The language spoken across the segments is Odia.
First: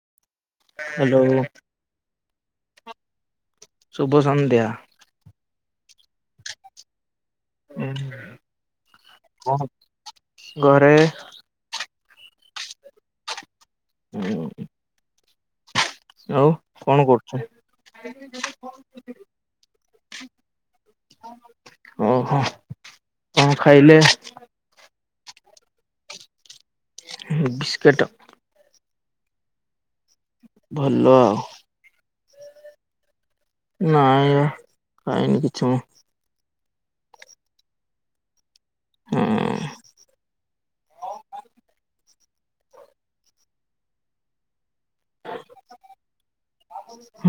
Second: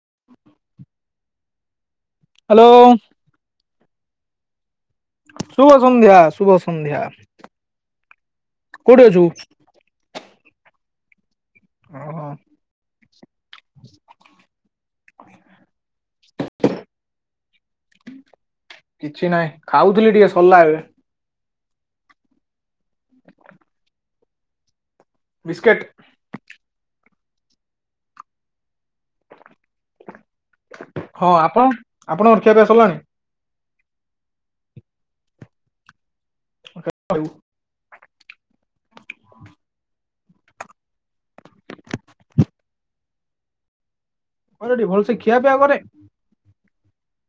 [inaudible] ହ୍ୟାଲୋ ହ୍ୟାଲୋ ଶୁଭ ସନ୍ଧ୍ୟା ଶୁଭ ସନ୍ଧ୍ୟା ଶୁଭ ସନ୍ଧ୍ୟା ହୁଁ କୋଉଠି ଅଛୁ ବ ଘରେ ଓହୋ [unintelligible] ଆଉ କଣ କରୁଛୁ କିଛି ନାହିଁ ଖାଉଥିଲି ଟିକେ ସରିଲା ଏବେ ଓହୋ କଣ ଖାଇଲେ ବିସ୍କେଟ୍ ବିସ୍କୁିଟ୍ ଭଲ ହଁ ଆଉ ଆପଣ ଆପଣ ରଖିବା ପାଇଁ ଆସିଲାଣି ନାଇଁ ଆ କାଇଁନି କିଛି ମୁଁ ଉ ହଁ ହ ହ ରି ଭଲ ସେେ ଖିଆିଆ କରେ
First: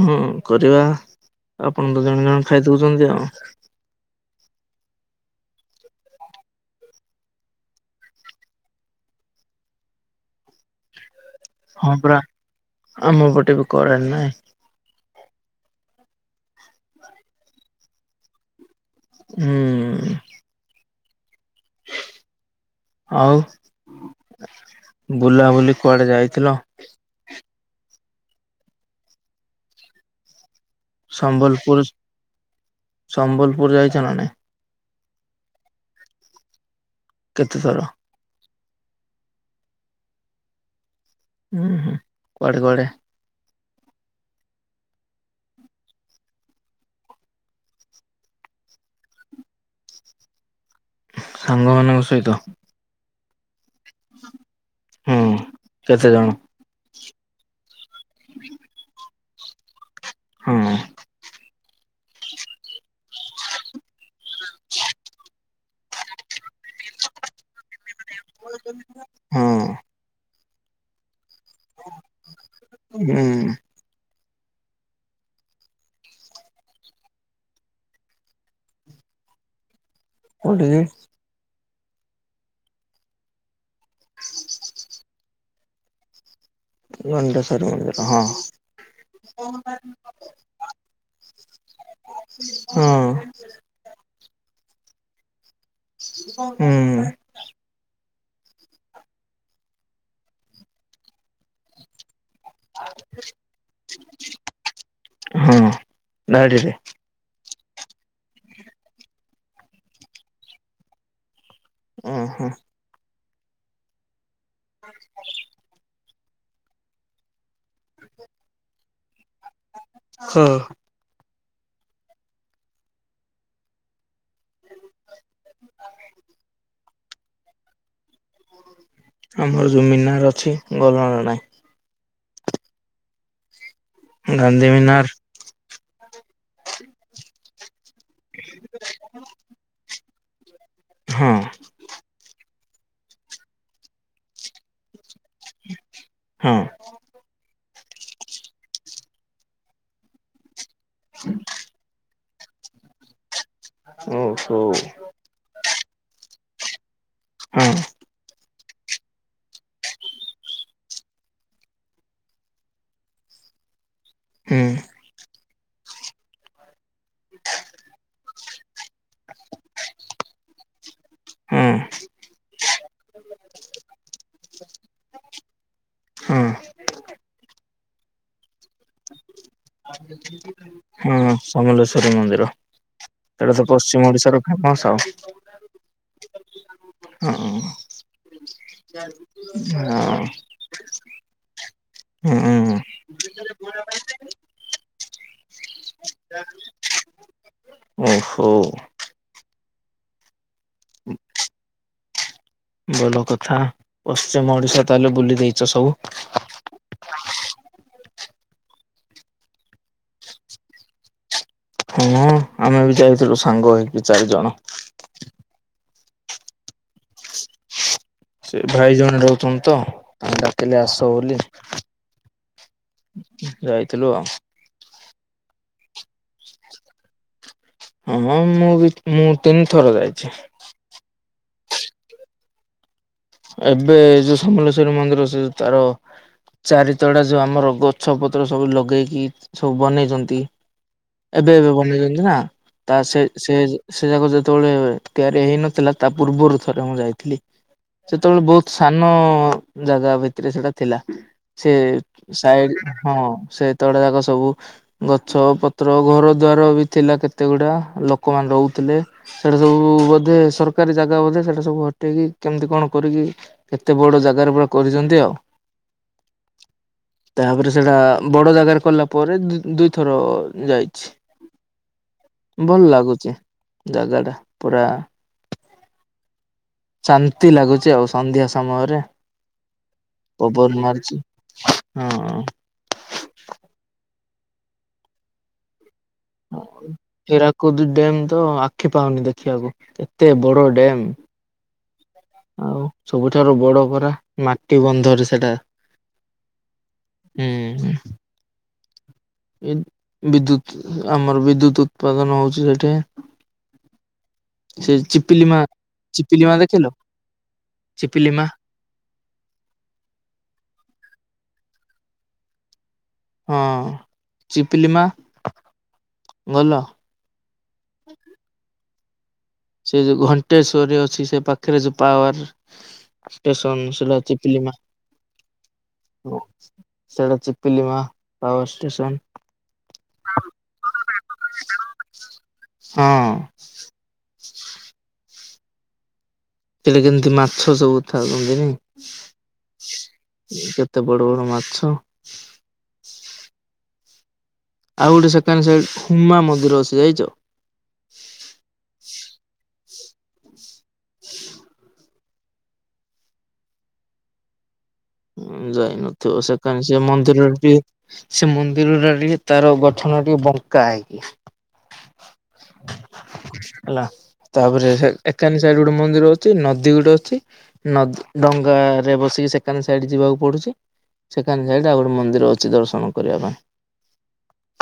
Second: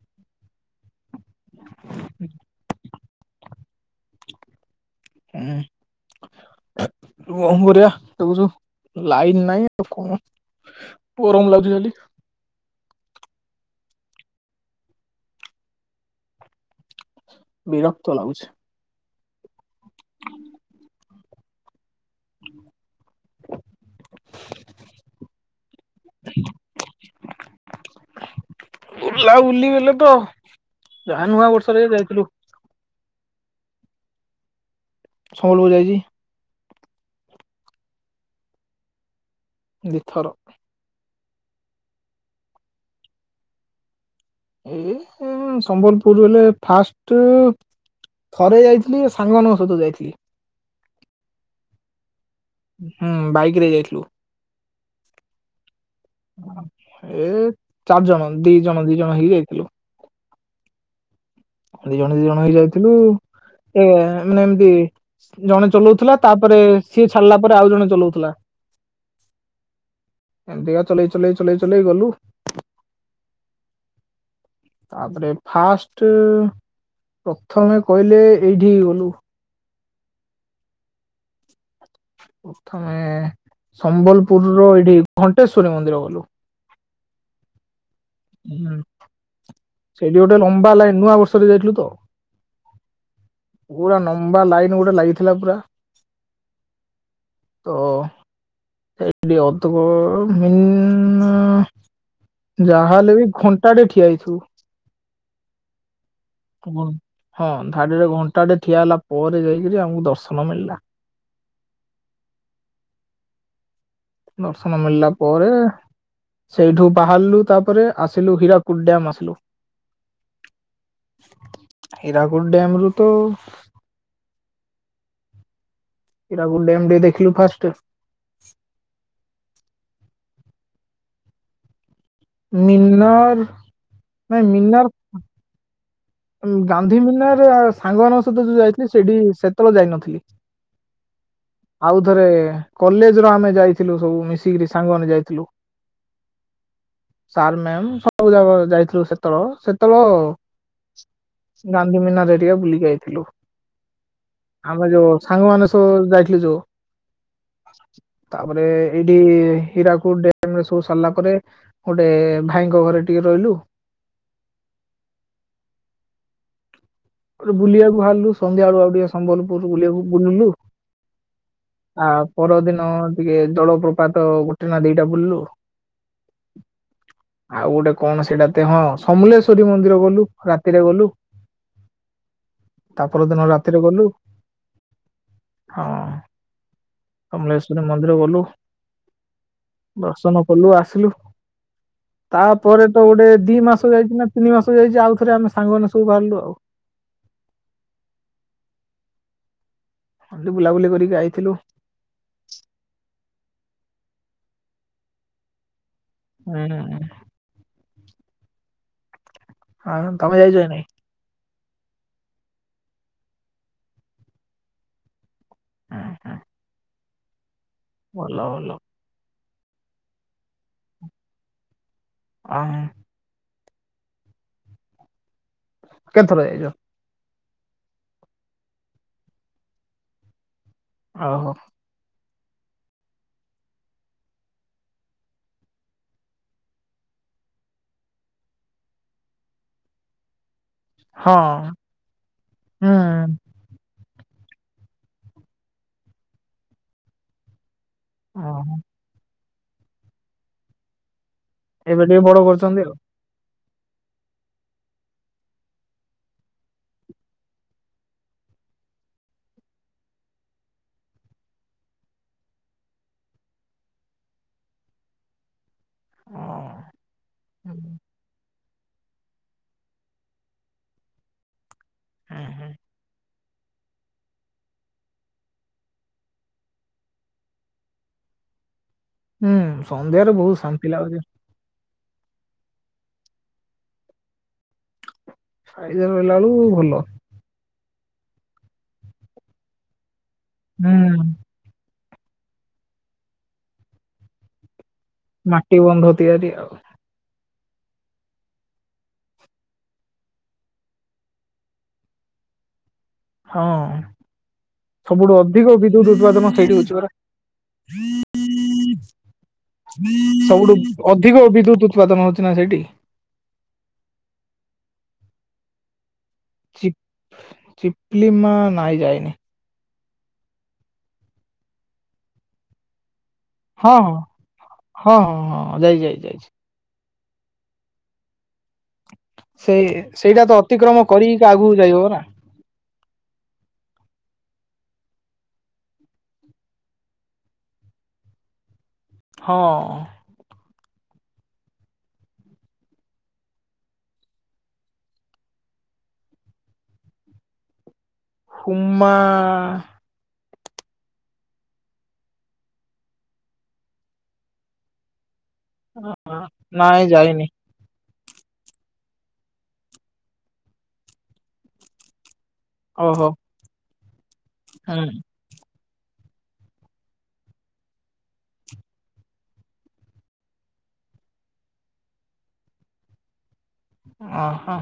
ହଁ କରିବା ଆପଣ ତ ଜଣେ ଜଣେ ଖାଇଦଉଛନ୍ତି ଆଉ ହୁଁ କଣ କରିବା ଦେଖୁଛୁ ଲାଇନ ନାଇଁ ଆଉ କଣ ଗରମ ଲାଗୁଛି ଖାଲି ହଁ ପରାା ଆମ ପଟେ ବି କରରେନ ନାଇଁ ବିରକ୍ତ ଲାଗୁଛି ହୁଁ ହୁଁ ଆଉ ବୁଲାବୁଲି କୁଆଡେ ଯାଇଥିଲ ବଲା ବୁଲି ବଲେ ତ ଯାହା ନୂଆ ବର୍ଷରେ ସମ୍ବଲପୁର ଯାଇଥିଲୁ ସମ୍ବଲପୁର ଯାଇଛ ନା ନାଇଁ ସୋଲ ବଜାଏଛି କେତେଥର ଦଥର ହୁଁ ହୁଁ କୁଆଡେ କୁଆଡେ ଏ ସମ୍ବଲପୁର ବଲେ ଫାଷ୍ଟ ଥରେ ଯାଇଥିଲି ସାଙ୍ଗମାନଙ୍କ ସହିତ ଯାଇଥିଲି ସାଙ୍ଗମାନଙ୍କ ସହିତ ହୁଁ ବାଇକ ରେ ଯାଇଥିଲୁ। ହଁ କେତେ ଜଣ। ଏ ଚାରି ଜଣ ଦି ଜଣ ଦି ଜଣ ହେଇକି ଯାଇଥିଲୁ। ହଁ। ଦି ଜଣ ଦି ଜଣ ହେଇ ଯାଇଥିଲୁ ଏ ମାନେ ଏମତି ଜଣେ ଚଲୋଉଥୁଲା ତାପରେ ସିଏ ଛାଡିଲା ପରେ ଆଉ ଜଣେ ଚଲୋଉ ହଁ। ଏମିତିକା ଚଲେଇ ଚଲେଇ ଚଲେଇ ଚଲେଇ ଗଲୁ। ହୁଁ। ତାପରେ ଫାଷ୍ଟ ପ୍ରଥମେ କହିଲେ ଏଇଠିକି ଗଲୁ। କୋଉଠିକି। ପଥମେ ସମ୍ବଲପୁର ର ଏଇଠିକି ଘଣ୍ଟେଶ୍ଵରୀ ମନ୍ଦିର ଗଲୁ। [unintelligible] ହୁଁ ସେଇଠି ଗୋଟେ ଲମ୍ବା ଲାଇନ ନୂଆ ବର୍ଷରେ ଯାଇଥିଲୁ ତ। ହଁ। ପୁରା ନମ୍ବା ଲାଇନ୍ ଗୋଟେ ଲାଗିଥିଲା ପୁରା। ହୁଁ। ତ ସେଇଠି [unintelligible] ଯାହାଲେ ବି ଘଣ୍ଟାଟେ ଠିଆ ହେଇଥୁବୁ। ହଁ। ଧାଡିରେ [unintelligible] ହଁ ଧାଡିରେ ଘଣ୍ଟାଟେ ଠିଆ ହେଲା ପରେ ଯାଇକିରି ଆମକୁ ଦର୍ଶନ ମିଳିଲା। ଅହଁ। ଦର୍ଶନ ମିଳିଲା ପରେ ସେଇଠୁ ବାହାରିଲୁ ତାପରେ ଆସିଲୁ ହୀରାକୁଦ୍ ଡ୍ୟାମ ଆସିଲୁ। ହଁ। ହୀରାକୁଦ ଡ୍ୟାମ ରୁ ତ [unintelligible] ହୀରାକୁଦ ଡ୍ୟାମ୍ ଟିକେ ଦେଖିଲୁ ଫାଷ୍ଟ। ଆମର ଯୋଉ ମିନାର ଅଛି [unintelligible] ନାହିଁ। ମିନର୍ ଗାନ୍ଧୀ ମିନାର। ଗାନ୍ଧୀ ମିନାର ସାଙ୍ଗମାନାଙ୍କ ସହିତ ଯୋଉ ଯାଇଥିଲି ସେଇଠି ସେତୋବୋଳେ ଯାଇନଥିଲି। ହଁ। ଆଉ ଥରେ କଲେଜ ର ଆମେ ଯାଇଥିଲୁ ସବୁ ମିଶିକିରି ସାଙ୍ଗମାନେ ଯାଇ ଥିଲୁ। ହଁ ସାର୍ ମ୍ୟାାମ ସବୁ ଯାଗ ଯାଇଥିଲୁ ସେତୋ [unintelligible] ସେତୋବୋଳୋ ଗାନ୍ଧୀ ମୀିନାର ହେରିକା ବୁଲିକି ଆଇଥିଲୁ। ଓହୋ। ସାଙ୍ଗମାନୋ ସବୁ ଯାଇଥିଲେ ଯୋଉ। ହଁ ତାପରେ ଏଇଠି ହୀରାକୁଦ ଡ୍ୟାମ ରେ ସବୁ ସାରିଲା ପରେ। ଗୋଟେ ଭାଇଙ୍କ ଘରେ ଟିକେ ରହିଲୁ। ହୁଁ। [unintelligible] ବୁଲିବାକୁ ବାହାରିଲୁ ସନ୍ଧ୍ୟା ଆଳୁଆ ଆଉ ଟିକେ ସମ୍ବଲପୁର ବୁଲିବାକୁ ବୁଲିଲୁ। ହଁ ଆ ପରଦିନ ଟିକେ ଜଳପ୍ରପାତ ଗୋଟେ ନା ଦିଟା ବୁଲିଲୁ। ହଁ। ଆଉ ଗୋଟେ କଣ ସେଇଟା ତେ ହଁ ସମଲେଶ୍ଵରୀ ମନ୍ଦିର ଗଲୁ ରାତିରେ ଗଲୁ। ସମଲେଶ୍ୱରୀ ମନ୍ଦିର। ତା ପରଦିନ ସେଇଟା ତ ରାତିରେ ପଶ୍ଚିମ ଗଲୁ ଓଡିଶାର ଫେମସ ଆଉ ହଁ। ସମଲେଶ୍ଵରୀ ମନ୍ଦିର ଗଲୁ ହଁ ଦର୍ଶନ କଲୁ ଆସିଲୁ। ହୁଁ ତାପରେ ତ ଗୋଟେ ଦି ମାସ ଯାଇଚି ନା ତିନି ମାସ ଯାଇଚି ଆଉଥରେ ଆମେ ସାଙ୍ଗମାନେ ସବୁ ବାହାରିଲୁ ଆଉ। ଓହୋ। ହେଟି ବୁଲାବୁଲି କରିକି ଆାଇଥିଲୁ। ବଲ କଥା ପଶ୍ଚିମ ଓଡିଶା ତାହେଲେ ବୁଲି ଦେଇଚ ସବୁ। ହୁଁ। ହଁ ତମେ ଯାଇଚ କି ନାଇଁ। ହଁ ଆମେ ବି ଯାଇଥିଲୁ ସାଙ୍ଗ ହେଇକି ଚାରି ଜଣ। ନାଇଁ? ଭଲ ସେ ଭଲ ଭାଇ ଜଣେ ରହୁଚନ୍ତି ତ ଡାକିଲେ ଆସ ବୋଲି। ହୁଁ। ଯାଇଥିଲୁ ଆଉ। କେତେଥର ଯାଇଚ। ହଁ ମୁଁ ବି ମୁଁ ତିନିଥର ଯାଇଛି। ଓ ହୋ। ଏବେ ଯୋଉ ସମଲେଶ୍ଵରୀ ମନ୍ଦିର ସେ ତାର ଚାରିତଡ଼ା ଯୋଉ ଆମର ଗଛପତ୍ର ସବୁ ଲଗେଇକି ସବୁ ବନେଇଚନ୍ତି। ହଁ ଏବେ ଏବେ ବନେଇଚନ୍ତି ନା ତା ସେ ହୁଁ ସେ ସେ ଯାକ ଯେତେବେଳେ ତିଆରି ହେଇନଥିଲା ତା ପୂର୍ବରୁ ଥରେ ମୁଁ ଯାଇଥିଲି। ସେତେବେଳେ ବହୁତ ଓହୋ ସାନ ଜାଗା ଭିତରେ ସେଟା ଥିଲା। ସେ ଏବେ ଟିକେ ବଡ କରୁଛନ୍ତି ଆଉ। ସାଇଡ ହଁ ସେତଳେ ଯାକ ସବୁ ଗଛ ପତ୍ର ଘର ଦ୍ୱାର ବି ଥିଲା କେତେ ଗୁଡା ଲୋକମାନେ ରହୁଥିଲେ। ସେଇଟା ସବୁ ବୋଧେ ସରକାରୀ ଜାଗା ବୋଧେ ସେଟା ସବୁ ହଟେଇକି କେମିତି କଣ। କରିକି କେତେ ବଡ ଜାଗାରେ ପୁରା କରିଚନ୍ତି ଆଉ। ଓ ତାପରେ ହୁଁ ସେଟା ବଡ ଜାଗାରେ କଲା। ପରେ ଦୁଇଥର ଯାଇଛି ଭଲ ଲାଗୁଚି। ଜାଗା ଟା ପୁରା ଶାନ୍ତି ଲାଗୁଚି। ଆଉ ସନ୍ଧ୍ୟା ସମୟରେ ହୁଁ ହୁଁ ସନ୍ଧ୍ୟାରେ ବହୁତ ଓବର ଶାନ୍ତି ଲାଗୁଛି। ମାରିଚି ହଁ। ସାଇଦାର ରହିଲା ବେଳୁ ଭଲ। ହିରାକୁଦ ଡ୍ୟାମ୍ ତ ଆଖି ପାଉନି ଦେଖିବାକୁ କେତେ ବଡ ଡ୍ୟାମ୍। ହୁଁ ଆଉ ସବୁଠାରୁ ବଡ ଖରା ମାଟି ବନ୍ଧ ମାଟି ବନ୍ଧ ତିଆରି ଆଉ। ହୁଁ ହୁଁ। ଏ ବିଦ୍ୟୁତ ଆମର ବିଦ୍ୟୁତ ଉତ୍ପାଦନ ହଉଚି ସେଠି। ହଁ। ସେ ସବୁଠୁ ଚିପିଲି ମା ଅଧିକ ବିଦ୍ୟୁତ ଉତ୍ପାଦନ ଚିପିଲି ମା ସେଇଠି ହଉଛି ଦେଖିଲ। ପରା ଚିପିଲିମା। ସବୁଠୁ ଅଧିକ ବିଦ୍ୟୁତ ଉତ୍ପାଦନ ହଉଚି ନା ସେଇଠି। ହଁ ଚିପଲିମା। ଚପ୍ ଚିପ୍ଲି ମା ନାଇଁ ଯାଇନି। ସେ ଯୋଉ ଘଣ୍ଟେଶ୍ଵରି ଅଛି ସେ ପାଖରେ ଯୋଉ ପାୱାର ଷ୍ଟେସନ ହଁ ହଁ ସିଳା ଚିପିଲି ମା। ହଁ ହଁ ହଁ ଯାଇଛି ଯାଇଛି ଯାଇଛି। ସେଇଡା ଚିପିଲିମା ପାୱାର ଷ୍ଟେସନ। ସେଇ ସେଇଟା ତ ଅତିକ୍ରମ କରିକି ଆଗକୁ ଯାଇ ହବ ନା। ହଁ। [unintelligible] ମାଛ ସବୁ ଥାଉଚନ୍ତିନି ହଁ ଏତେ ବଡ ବଡ ମାଛ। ଆଉ ଗୋଟେ ସେକେଣ୍ଡ ସାଇଡ୍ ହୁମା ମନ୍ଦିର ଅସି ଯାଇଚ। ହମା। ହ ଯାଇନଥିବ ସେ କ ସେ ନାଇଁ ମନ୍ଦିର ଯାଇନି ଟି ସେ ମନ୍ଦିର ଟା ଟିକେ ତାର ଗଠନ ଟିକେ ବଙ୍କା ହେଇକି। ଓହୋ ହେଲା, ତାପରେ ହୁଁ ସେକାନେ ସାଇଡ ଗୋଟେ ମନ୍ଦିର ଅଛି, ନଦୀ ଗୋଟେ ଅଛି, ଡଙ୍ଗାରେ ବସିକି ସେ ସେକାନ ସାଇଡ ଯିବାକୁ ପଡୁଛି, ସେକାନ ସାଇଡ ଆଉ ଗୋଟେ ମନ୍ଦିର ଅଛି ଦର୍ଶନ କରିବା ପାଇଁ। ଅ ହ।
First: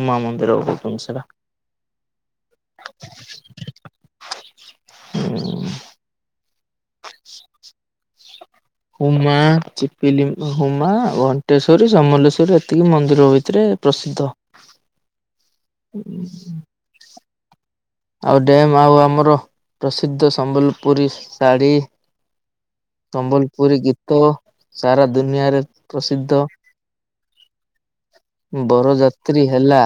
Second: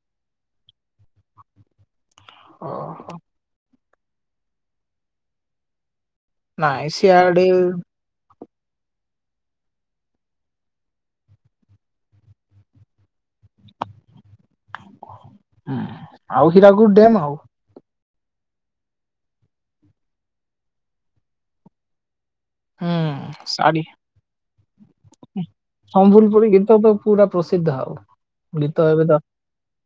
ଉମା ମନ୍ଦିର କହୁଛନ୍ତିମ ସେଟା। ଅ ହ। ହୁଁ। ନାଇ ସିଆଡି ହୁମା, ଚିପିଲି, ହୁମା, ଘଣ୍ଟେଶ୍ଵରୀ, ସମଲେଶ୍ଵରୀ ଏତିକି ମନ୍ଦିର ଭିତରେ ପ୍ରସିଦ୍ଧ। ହୁଁ ଆଉ ହୀରାକୁୁଡ ଡ୍ୟମ୍ ଆଉ ଆଉ ଡ୍ୟମ୍ ଆଉ ଆମର ପ୍ରସିଦ୍ଧ ସମ୍ବଲପୁରୀ ଶାଢ଼ୀ। ହୁଁ ସମ୍ବଲପୁରୀ ଶାଢୀ ଗୀତ ସାରା ଦୁନିଆରେ ପ୍ରସିଦ୍ଧ। ସମ୍ବଲପୁରୀ ଗୀତ ତ ପୁରା ପ୍ରସିଦ୍ଧ ଆଉ ଗୀତ ଏବେ ତ ବରଯାତ୍ରୀ ହେଲା,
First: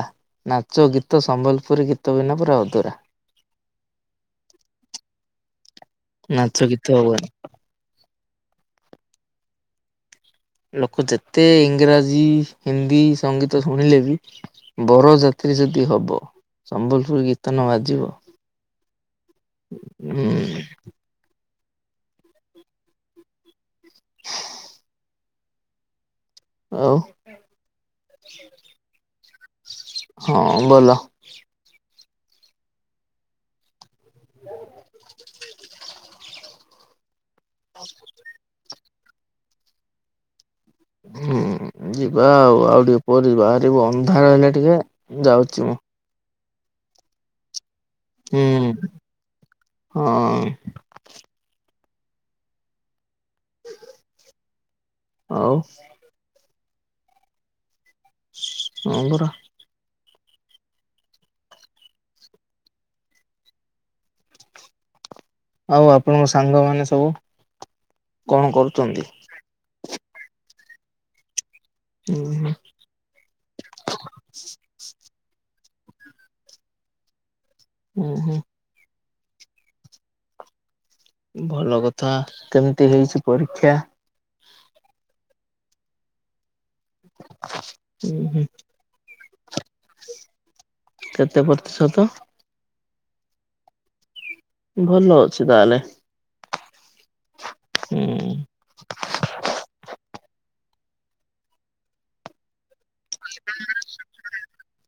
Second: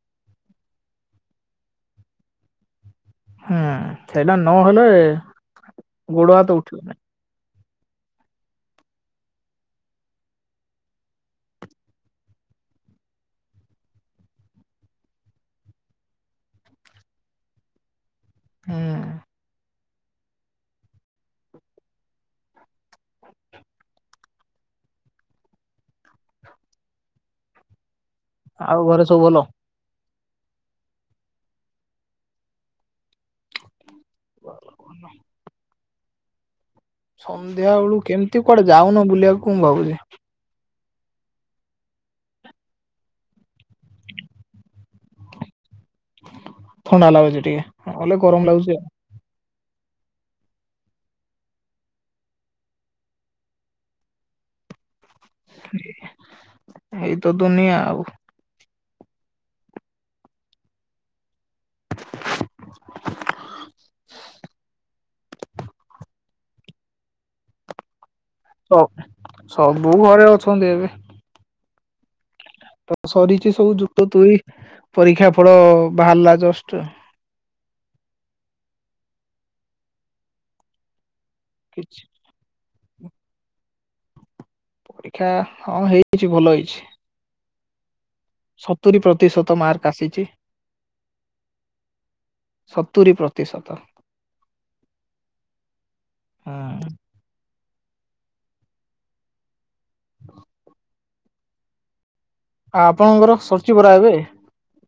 ନାଚ ଗୀତ ସମ୍ବଲପୁରୀ ଗୀତ ବିନା ପୁରା ଅଧୁରା। ହଁ, ସେଇଟା ନ ହେଲେ ନାଚ ଗୀତ ହବନି। ଲୋକ ଯେତେ ଇଂରାଜୀ ହିନ୍ଦୀ ସଙ୍ଗୀତ ଶୁଣିଲେ ବି ବର ଯାତ୍ରୀ ଯଦି ହବ, ସମ୍ବଲପୁରୀ ଗୀତ ନ ବାଜିବ ହୁଁ ଉଁ ହୁଁ ଆଉ ଆଉ ଘରେ ସବୁ ଭଲ? ହଁ ଭଲ। [unintelligible] ସନ୍ଧ୍ୟା ବେଳୁ କେମିତି କୁଆଡେ ଯାଉନ ବୁଲିବାକୁ ମୁଁ ଭାବୁଛି? ହୁଁ ଯିବା, ଆଉ ଆଉ ଟିକେ ପରେ ବାହାରିବୁ। ଅନ୍ଧାର ହେଲେ ଟିକେ ଯାଉଛି ମୁଁ। ଥଣ୍ଡା ଲାଗୁଛି ଟିକେ, ନହେଲେ ଗରମ ହୁଁ ଲାଗୁଛି ଆଉ। ହଁ ଅଁ। ଆଉ ଏଇତ ଦୁନିଆ ଆଉ। ହଁ ପରା। ଆଉ ଆପଣଙ୍କ ସାଙ୍ଗମାନେ ସବୁ? କଣ ସ କରୁଛନ୍ତି? ସବୁ ଘରେ ଅଛନ୍ତି ଏବେ। ହୁଁ ହୁଁ। ତ ସରିଛି ସବୁ, ଯୁକ୍ତ ତୁଇ ପରୀକ୍ଷା ଫଳ ବାହାରିଲା ଜଷ୍ଟ। ଉଁ ହୁଁ। ଭଲ କିଛି କଥା କେମିତି ହେଇଛି ପରୀକ୍ଷା? ପରୀକ୍ଷା ହଁ ହେଇଯାଇଛି, ଭଲ ହେଇଛି। ହୁଁ ହୁଁ। ସତୁରି ପ୍ରତିଶତ ମାର୍କ ଆସିଚି। କେତେ ପ୍ରତିଶତ ସତୁରି ପ୍ରତିଶତ। ଭଲ ଅଛି ତାହେଲେ। ହୁଁ ଉଁ। ହୁଁ। ଆ ଆପଣଙ୍କର ସରିଚି ପରା ଏବେ?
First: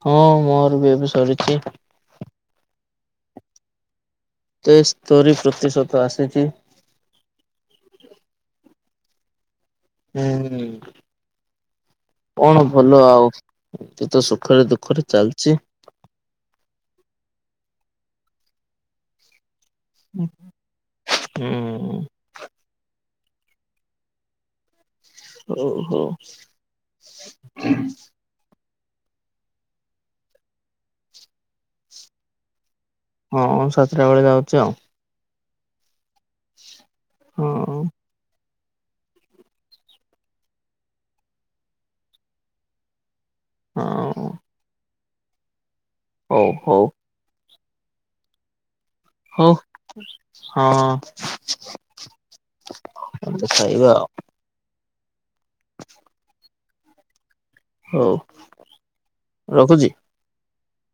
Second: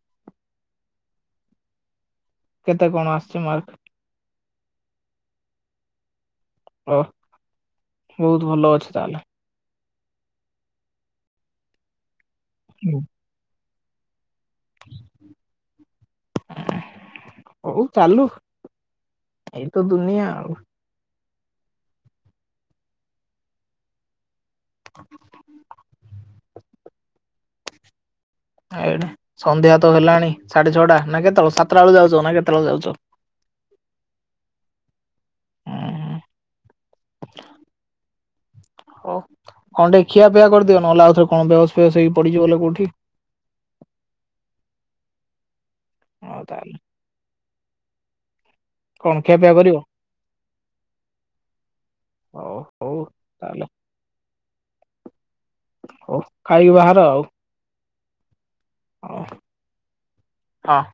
ହଁ ମୋର ବି ଏବେ ସରିଛି। କେତେ କଣ ଆସିଛି ମାର୍କ? ତେସ୍ତୋରି ପ୍ରତିଶତ ଆସିଛି। ୱା, ବହୁତ ଭଲ ଅଛି ତାହେଲେ। ହୁଁ, କଣ ଭଲ ଆଉ। ଏମିତି ତ ସୁଖରେ ଦୁଃଖରେ ଚାଲିଚି। ହଉ ଚାଲୁ ଏଇତ ଦୁନିଆ ଆଉ। ହୁଁ। [inaudible] ହଉ -ହଉ। ଏଆଡେ ସନ୍ଧ୍ୟା ତ ହେଲାଣି ସାଢେ ଛଅଟା ନା କେତଳ ସାତଟା ବେଳ ଯାଉଚ ନା କେତେବଳେ ଯାଉଚ? ହଁଁ ସାତ୍ ଟା ବେଳେ ଯାଉଚି ଆଉ। ହୁଁ ହଁ। ହଉ କଣ୍ ଟିକେ ଖିଆପିଆ କରିଦିଅ ନହେଲେ ଆଉଥରେ କଣ୍ ବେହୋସ୍ ଫେହୋସ୍ ହେଇକି ପଡିଯିବ ହେଲେ କଉଠି। ହଁ- ଉଁ। ହଉ- ହଉ। କଣ ଖିଆ ହଉ ପିଆ କରିବ? ହଁ ହଉ ହଉ ତାହେଲେ ଖାଇବା ଆଉ। ହଉ ଖାଇକି ବାହାର ଆଉ। ହଉ ହଁ ରଖୁଚି? ହଁ।